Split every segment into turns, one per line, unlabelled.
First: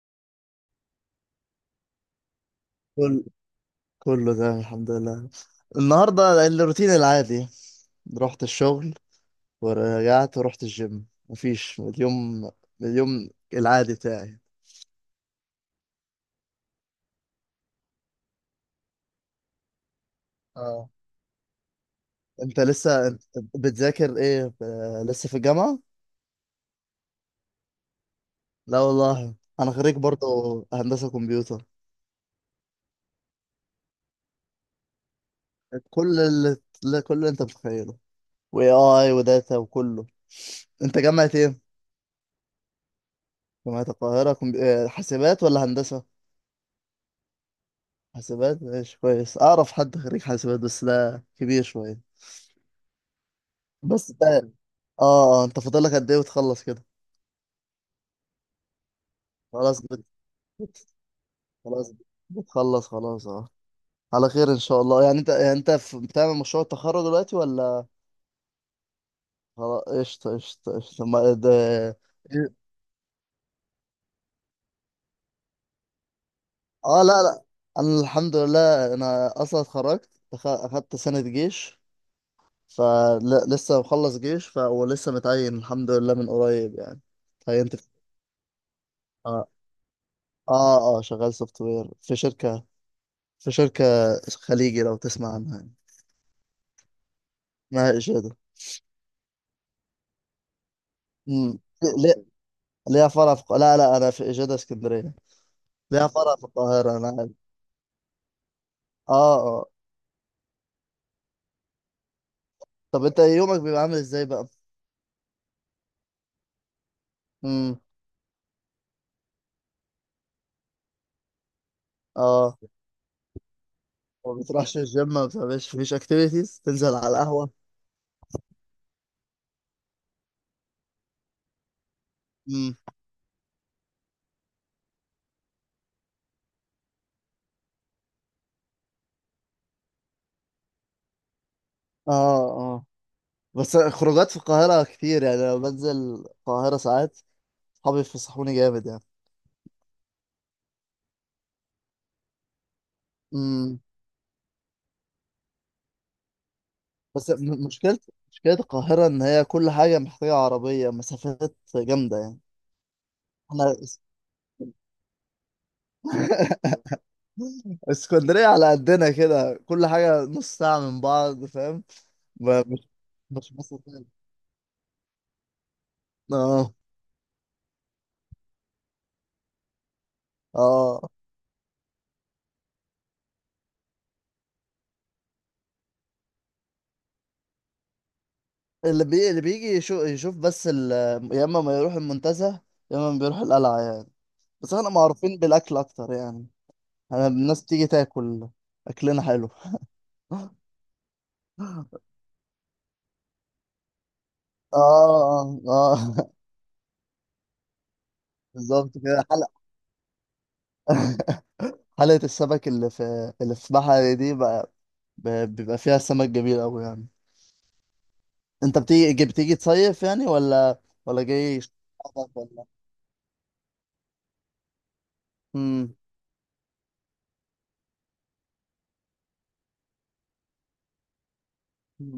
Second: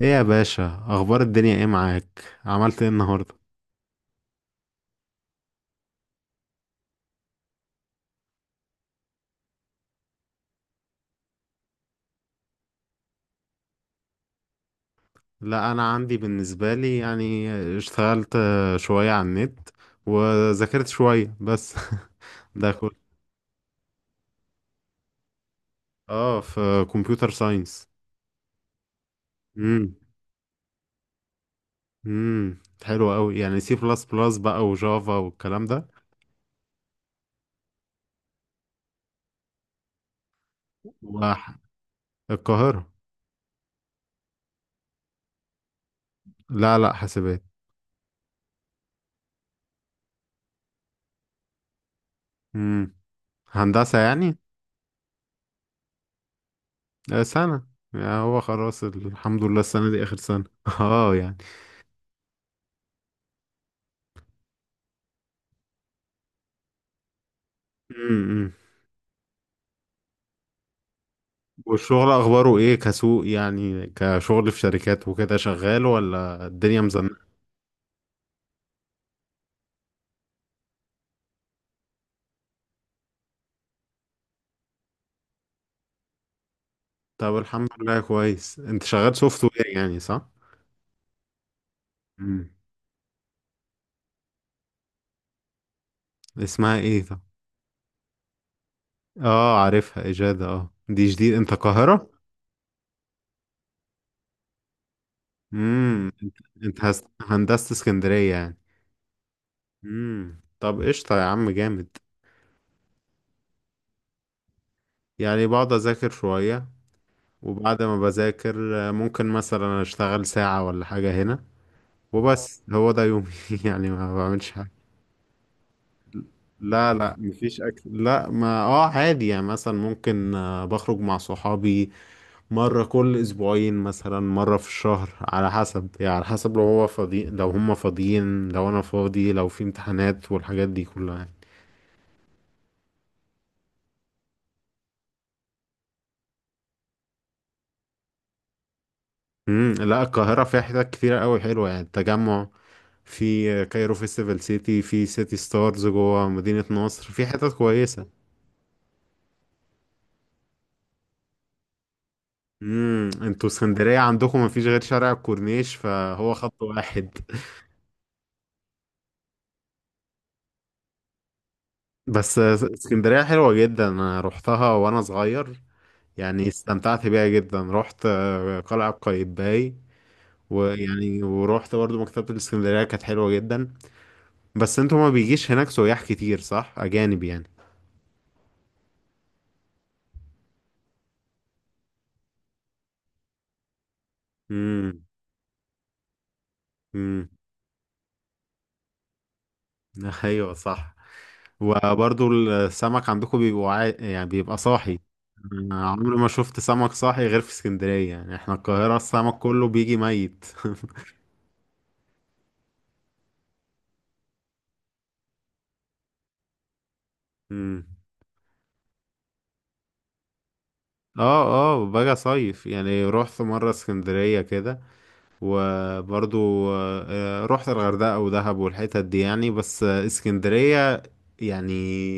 ايه يا باشا، اخبار الدنيا؟ ايه معاك؟ عملت ايه
كل
النهارده؟
كله تمام الحمد لله. النهارده الروتين العادي، رحت الشغل ورجعت ورحت الجيم. مفيش اليوم العادي بتاعي.
لا انا عندي بالنسبه لي اشتغلت شويه على النت وذاكرت
اه،
شويه بس
انت
ده كله.
لسه بتذاكر ايه؟ لسه في الجامعة؟
اه، في كمبيوتر ساينس.
لا والله انا
امم
خريج برضه، هندسة كمبيوتر.
امم حلو قوي، يعني سي بلس بلس بقى وجافا والكلام ده.
كل اللي لا، كل اللي انت متخيله، واي اي وداتا وكله. انت جامعة ايه؟
والقاهره.
جامعة القاهرة. كمبي... آه، حاسبات ولا هندسة؟
لا لا، حاسبات.
حاسبات، ماشي كويس، اعرف حد خريج حاسبات بس لا كبير شويه.
امم هندسه
بس
يعني.
ده اه اه، انت فاضل لك قد ايه وتخلص كده؟
سنه يعني، هو خلاص الحمد لله
خلاص
السنه دي اخر سنه
بت-
اه يعني.
خلاص بتخلص، خلاص اه. على خير ان شاء الله، يعني بتعمل مشروع التخرج دلوقتي ولا؟
امم
خلاص قشطه قشطه قشطه ما... إيه، ده...
والشغل اخباره
إيه؟
ايه؟ كسوق يعني، كشغل في شركات وكده، شغال ولا الدنيا
اه
مزنقه؟
لا لا، انا الحمد لله انا اصلا اتخرجت. اخدت سنه جيش، فلسه مخلص جيش. ولسه متعين الحمد لله من قريب يعني،
طب الحمد
اتعينت.
لله، كويس. انت شغال سوفت وير يعني، صح؟
اه اه، شغال سوفت وير في
امم
شركة خليجي لو تسمع عنها يعني.
اسمها ايه طب؟
اسمها إجادة.
اه، عارفها، اجاده. اه دي جديد؟ انت
امم،
القاهره؟
ليه؟ ليها فرع في لا لا، أنا في إجادة اسكندرية، ليها فرع
انت
في
انت
القاهرة أنا عارف.
هندسه اسكندريه يعني؟
اه اه.
طب قشطه يا عم، جامد.
طب أنت يومك بيبقى عامل إزاي بقى؟
يعني بقعد اذاكر شويه،
امم،
وبعد ما بذاكر ممكن مثلا اشتغل ساعه ولا حاجه هنا،
اه،
وبس هو ده يومي. يعني ما
ما
بعملش حاجه.
بتروحش الجيم؟ ما بتعملش مفيش أكتيفيتيز؟
لا
تنزل على
لا،
القهوة؟
مفيش اكل، لا ما اه عادي يعني، مثلا ممكن بخرج مع صحابي
امم،
مرة كل اسبوعين، مثلا مرة في الشهر على حسب، يعني على حسب لو هو فاضي، لو هم فاضيين، لو انا فاضي، لو في امتحانات والحاجات دي كلها يعني.
اه اه. بس خروجات في القاهرة كتير يعني، لو بنزل القاهرة ساعات صحابي يفسحوني جامد يعني.
لا، القاهرة فيها حتت كتيرة قوي حلوة، يعني التجمع، في
امم،
كايرو فيستيفال سيتي، في سيتي ستارز جوه مدينة نصر، في
بس
حتت
م- مشكلة،
كويسة.
مشكلة القاهرة إن هي كل حاجة محتاجة عربية، مسافات جامدة يعني.
انتوا
احنا
اسكندرية
اس-
عندكم مفيش غير شارع الكورنيش، فهو خط واحد.
اسكندرية على قدنا كده، كل حاجة نص ساعة من بعض، فاهم؟
بس
ب- مش
اسكندرية
مش
حلوة جدا،
مسافات.
أنا روحتها وأنا صغير، يعني
اه
استمتعت بيها جدا. روحت قلعة قايتباي،
اه.
ويعني ورحت برضو مكتبة الاسكندرية، كانت حلوة جدا. بس انتوا ما بيجيش هناك سياح كتير، صح؟ أجانب يعني.
اللي بيجي يشوف، يا اما ما يروح المنتزه، يا اما بيروح القلعة يعني. بس احنا
امم
معروفين بالأكل أكتر يعني. احنا
امم
الناس بتيجي تاكل، أكلنا حلو. اه
أيوة صح. وبرضو السمك عندكم بيبقى يعني بيبقى صاحي.
اه
أنا عمري
آه.
ما شفت سمك صاحي غير في اسكندرية، يعني احنا القاهرة
بالظبط كده.
السمك
حلقة،
كله بيجي ميت.
حلقة السمك اللي في بحري دي بقى، ب- بيبقى فيها سمك جميل أوي يعني.
امم
أنت بتيجي تصيف يعني، ولا ولا
اه
جاي
اه، باجي
شغلك ولا؟
صيف يعني، رحت مرة اسكندرية كده،
امم،
وبرضو رحت الغردقة ودهب والحتت دي يعني، بس اسكندرية يعني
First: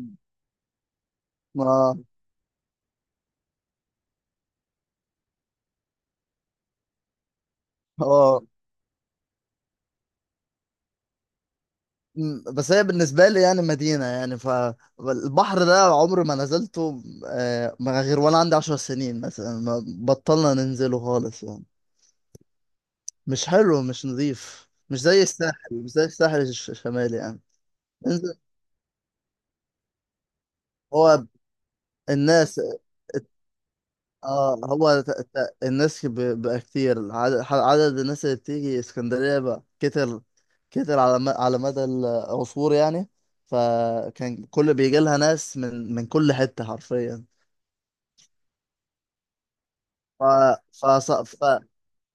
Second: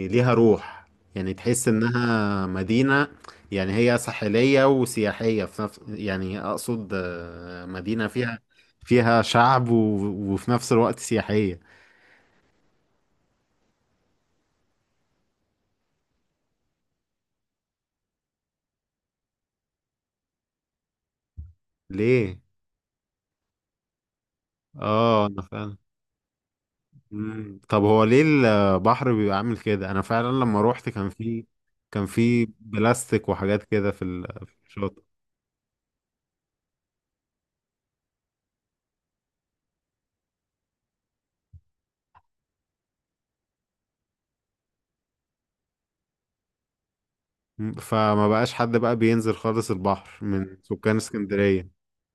ليها روح، يعني تحس
ما
انها مدينة، يعني هي ساحلية وسياحية في نفس، يعني اقصد مدينة فيها
اه.
فيها شعب وفي نفس الوقت سياحية.
مم. بس هي بالنسبة لي يعني مدينة، يعني فالبحر ده عمري ما نزلته ما غير وأنا عندي عشر سنين مثلا، ما بطلنا ننزله خالص يعني.
ليه؟
مش حلو مش نظيف، مش زي
اه انا
الساحل،
فاهم.
مش زي الساحل الشمالي يعني.
مم. طب هو ليه
انزل،
البحر بيبقى عامل كده؟ انا فعلا لما روحت كان
هو
في، كان في
الناس،
بلاستيك وحاجات كده
اه
في
هو
الشاطئ.
الناس بقى كتير، عدد الناس اللي بتيجي اسكندرية بقى كتر، كتر على مدى العصور يعني. فكان كل بيجي لها ناس من كل حتة حرفيا.
مم. فما بقاش حد بقى بينزل خالص
ف
البحر من
ف
سكان
ص- ف
اسكندرية؟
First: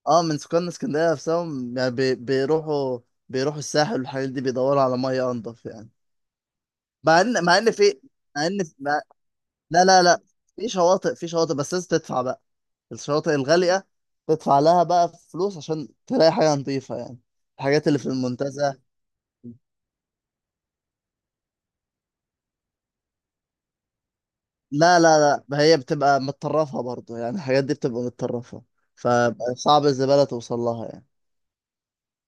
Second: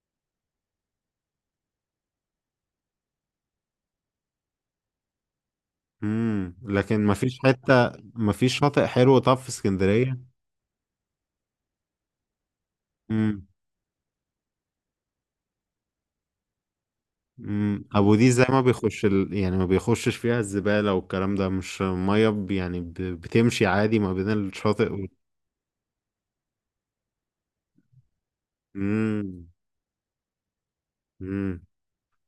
اه، من سكان اسكندرية نفسهم يعني بيروحوا الساحل والحاجات دي، بيدوروا على مية أنضف يعني.
لكن ما
مع
فيش
ان مع ان
حتة،
في
ما
مع ان
فيش شاطئ
مع...
حلو طب في
لا لا لا،
اسكندرية؟
في شواطئ، في شواطئ بس لازم تدفع بقى، الشواطئ
امم
الغالية تدفع لها بقى فلوس عشان تلاقي حاجة نظيفة يعني. الحاجات اللي في
ابو دي زي ما
المنتزه،
بيخش يعني ما بيخشش فيها الزبالة والكلام ده؟ مش مية يعني بتمشي عادي ما بين الشاطئ
لا لا لا ما هي بتبقى متطرفة برضو يعني، الحاجات دي بتبقى متطرفة،
امم
فصعب الزبالة توصل لها يعني.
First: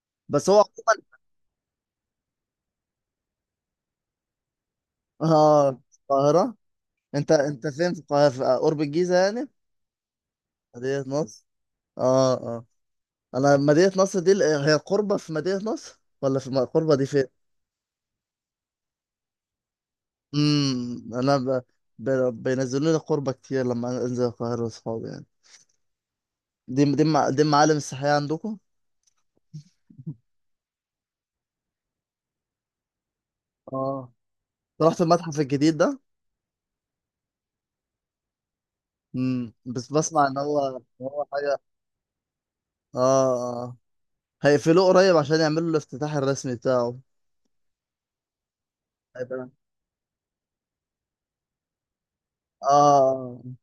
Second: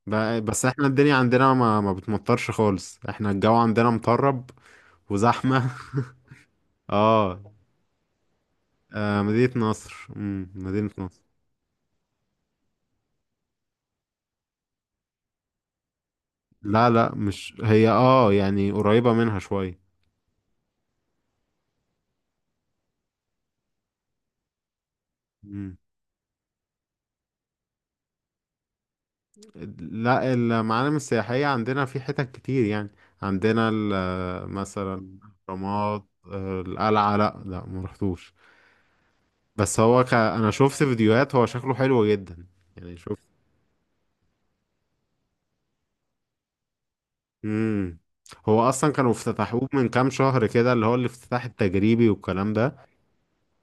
ده
بس هو
بس احنا الدنيا
عموما،
عندنا ما، ما بتمطرش خالص، احنا الجو عندنا مطرب وزحمة.
اه القاهرة. انت
اه.
فين في القاهرة؟ في قرب الجيزة يعني؟
مدينة نصر. مم. مدينة
مدينة
نصر.
نصر. اه اه. انا مدينة نصر دي، هي قربة في مدينة نصر ولا في
لا
القربة دي
لا
فين؟
مش هي، اه يعني قريبة منها شوية.
امم، ب... بينزلوا لي قربة كتير لما انزل القاهرة واصحابي يعني.
مم.
دي معالم السياحية عندكم؟
لا، المعالم السياحية عندنا في حتت كتير يعني، عندنا
اه، أنت
مثلا
رحت المتحف الجديد ده؟
الأهرامات، القلعة. لا لا ما رحتوش،
امم،
بس
بس بسمع ان
انا
هو
شفت
إن هو
فيديوهات، هو
حاجة،
شكله حلو جدا يعني،
اه
شفت.
اه. هيقفلوه قريب عشان يعملوا الافتتاح الرسمي بتاعه.
امم هو اصلا كانوا
هيبقى
افتتحوه من كام شهر كده، اللي هو الافتتاح التجريبي والكلام ده.
اه.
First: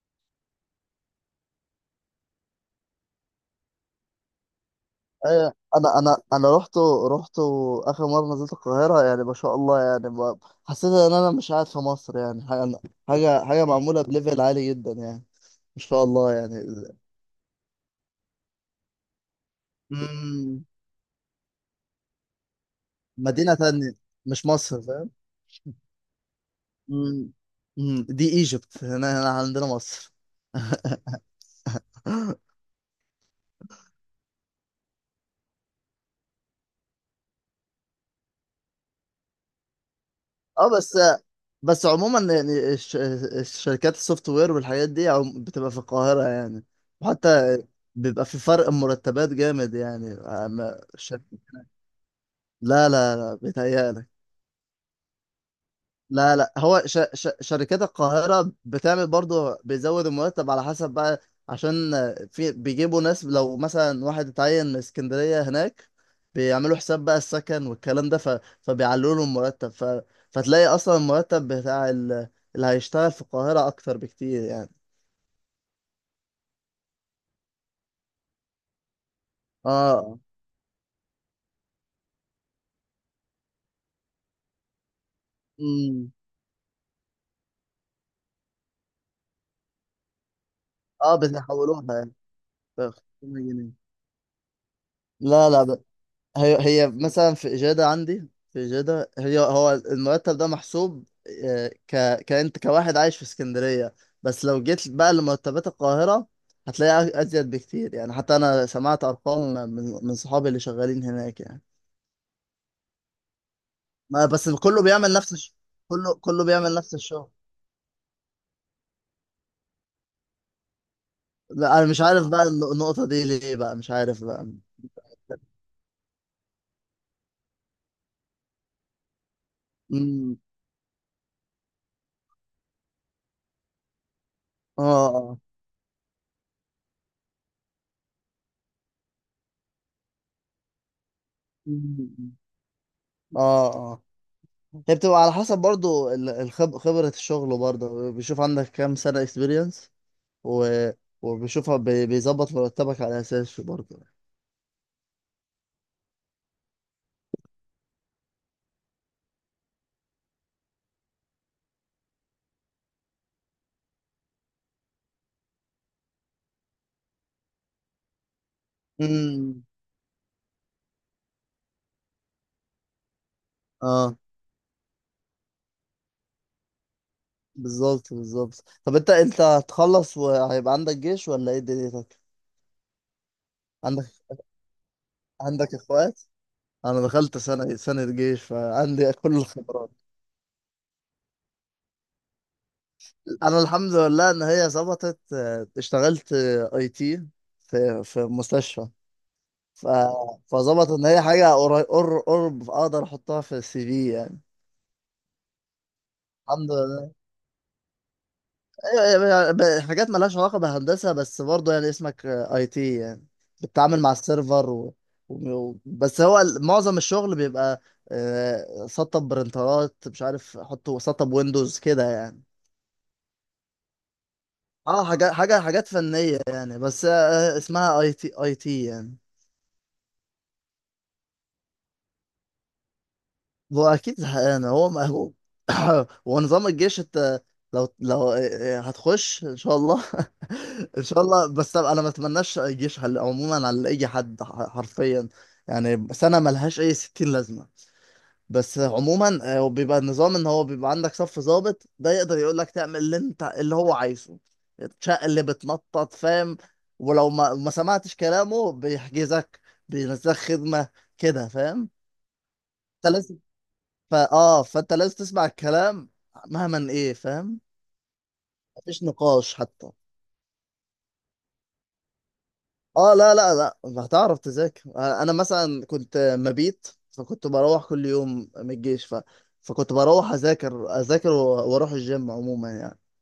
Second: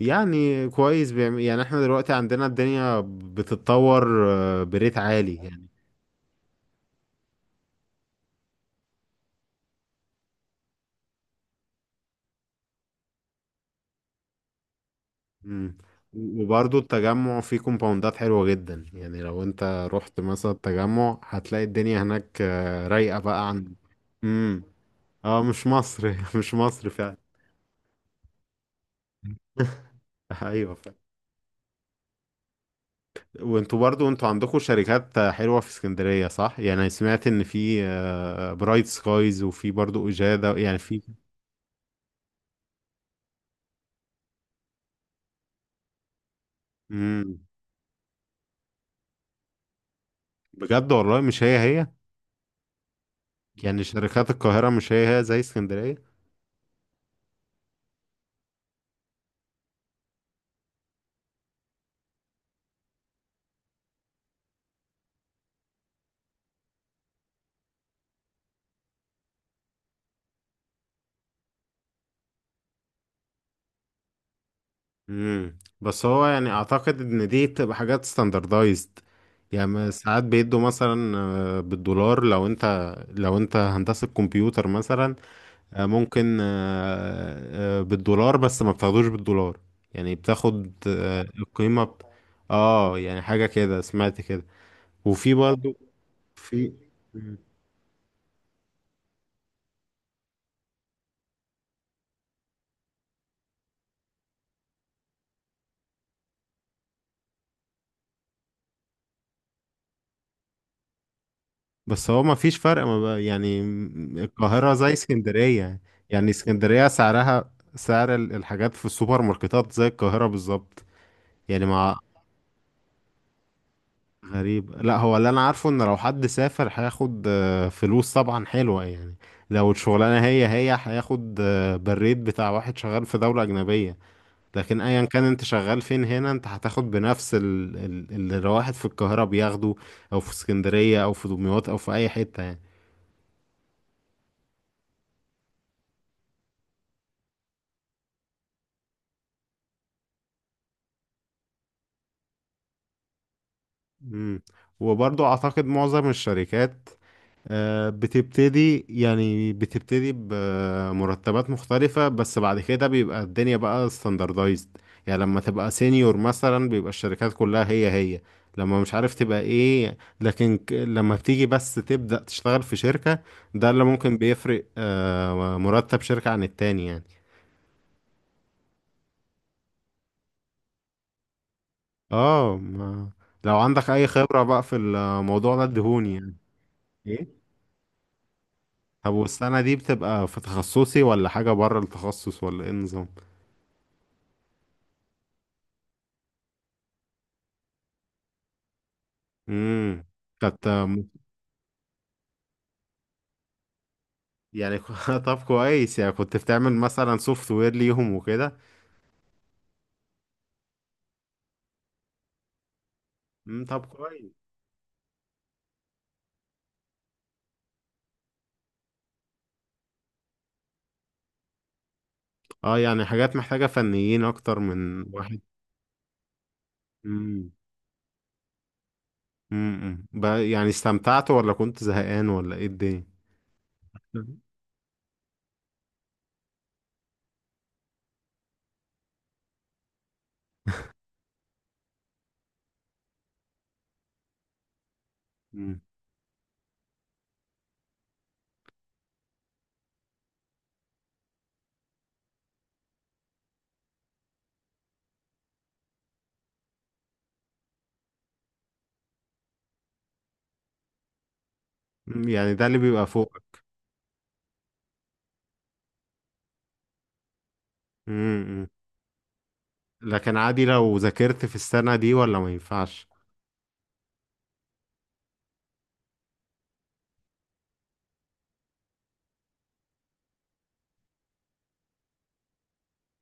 يعني كويس، بيعمل يعني، احنا دلوقتي عندنا الدنيا بتتطور بريت عالي
ايوه،
يعني.
انا رحت اخر مره نزلت القاهره، يعني ما شاء الله يعني، حسيت ان انا مش قاعد في مصر يعني. حاجه معموله بليفل عالي جدا يعني،
امم
ما شاء الله يعني.
وبرضه التجمع فيه كومباوندات حلوة جدا، يعني لو انت رحت مثلا
امم،
التجمع هتلاقي الدنيا هناك رايقة بقى
مدينه
عن.
تانية، مش
امم
مصر، فاهم؟
اه، مش مصر مش مصر فعلا.
مم. مم. دي ايجيبت، هنا هنا عندنا مصر.
ايوه. وانتوا برضو انتوا عندكم شركات حلوة في اسكندرية، صح؟ يعني سمعت ان في برايت سكايز، وفي برضو اجادة
اه،
يعني،
بس
في.
بس عموما يعني، الشركات السوفت وير والحاجات دي بتبقى في القاهرة يعني.
امم
وحتى بيبقى في فرق مرتبات جامد يعني، عن
بجد؟ والله
الشركة.
مش هي هي؟
لا لا لا
يعني
بيتهيألك.
شركات القاهرة مش هي هي زي اسكندرية؟
لا لا، هو شركات القاهرة بتعمل برضو، بيزود المرتب على حسب بقى، عشان في بيجيبوا ناس، لو مثلا واحد اتعين من اسكندرية هناك، بيعملوا حساب بقى السكن والكلام ده، فبيعلوا له المرتب، فتلاقي أصلا المرتب بتاع اللي هيشتغل في القاهرة أكتر بكتير يعني.
بس هو يعني اعتقد ان دي بتبقى حاجات ستاندردايزد، يعني ما
اه
ساعات بيدوا مثلا بالدولار، لو انت هندسة كمبيوتر مثلا،
امم،
ممكن بالدولار، بس ما بتاخدوش بالدولار، يعني بتاخد
اه
القيمة
بيحولوها يعني.
اه يعني حاجة
500 جنيه.
كده، سمعت كده. وفي
لا
برضو،
لا، هي
في.
هي مثلا في إجادة، عندي في إجادة هي هو المرتب ده محسوب كأنت كواحد عايش في اسكندرية. بس لو جيت بقى لمرتبات القاهرة هتلاقيها أزيد بكتير يعني، حتى أنا سمعت أرقام من صحابي اللي شغالين هناك يعني.
بس هو ما فيش فرق ما بقى يعني؟
ما بس
القاهرة زي اسكندرية
كله
يعني؟
كله بيعمل
اسكندرية
نفس الشغل.
سعرها سعر الحاجات في السوبر ماركتات زي القاهرة بالظبط، يعني
لا، أنا
ما.
مش عارف بقى النقطة دي ليه بقى، مش عارف بقى.
غريب. لا هو اللي انا عارفه ان لو حد سافر هياخد فلوس طبعا حلوة يعني، لو الشغلانة
مم.
هي هي هياخد بالريت بتاع واحد شغال في دولة أجنبية، لكن
اه
أيا كان
اه.
أنت شغال فين هنا أنت هتاخد بنفس اللي الواحد في القاهرة بياخده، أو في اسكندرية، أو في دمياط، أو في أي
مم.
حتة يعني.
اه اه. هي بتبقى على حسب برضو خبرة الشغل، برضو بيشوف عندك كام سنة اكسبيرينس، و... وبيشوفها بيظبط مرتبك على اساسه برضو.
مم. وبرضو أعتقد معظم الشركات بتبتدي، بتبتدي بمرتبات مختلفة، بس بعد كده بيبقى الدنيا بقى ستاندردايزد، يعني لما تبقى سينيور مثلا بيبقى الشركات كلها هي هي، لما مش عارف تبقى
امم
ايه، لكن لما بتيجي بس تبدأ تشتغل في شركة، ده اللي
اه.
ممكن بيفرق مرتب شركة عن التاني يعني.
بالظبط بالظبط. طب انت هتخلص وهيبقى عندك جيش ولا ايه دنيتك؟
اه ما، لو عندك اي
عندك
خبرة بقى في الموضوع ده
عندك
ادهوني
اخوات؟
يعني.
انا دخلت
ايه؟
سنة جيش فعندي
طب
كل
والسنة دي
الخبرات.
بتبقى في تخصصي ولا حاجة بره التخصص ولا ايه النظام؟
انا الحمد لله ان هي ظبطت، اشتغلت اي تي في في مستشفى، ف...
امم كانت
فظبط ان هي حاجه قرب اقدر احطها في السي في يعني.
يعني طب كويس، يعني كنت
الحمد
بتعمل
لله.
مثلا سوفت وير ليهم وكده.
أيوة، أيوة، أيوة، يعني حاجات مالهاش علاقه بهندسه بس برضه يعني اسمك اي تي يعني.
طب
بتتعامل مع
كويس.
السيرفر بس هو معظم الشغل بيبقى سطب برنترات، مش عارف احطه سطب ويندوز كده يعني.
اه يعني حاجات محتاجة فنيين اكتر من
اه، حاجات
واحد.
حاجات فنيه يعني، بس
امم
اسمها اي تي، اي تي يعني.
يعني استمتعت ولا كنت زهقان ولا ايه الدنيا؟
هو اكيد زهقان، هو مهووب. ونظام الجيش، انت لو هتخش ان شاء الله. ان شاء الله، بس انا ما اتمناش الجيش عموما على اي حد، حرفيا
امم
يعني، سنه ملهاش اي 60 لازمه. بس عموما بيبقى النظام ان هو بيبقى عندك صف ضابط، ده يقدر يقول لك تعمل اللي هو عايزه، تشق اللي بتنطط، فاهم؟ ولو ما سمعتش كلامه بيحجزك، بينزلك خدمه كده، فاهم؟
يعني ده اللي بيبقى فوق.
فانت لازم تسمع الكلام، مهما ايه، فاهم؟
امم
مفيش نقاش حتى.
لكن عادي لو ذاكرت في السنة دي ولا ما ينفعش؟
اه لا لا لا، هتعرف تذاكر. انا مثلا كنت مبيت، فكنت بروح كل يوم من الجيش، فكنت بروح واروح الجيم عموما يعني.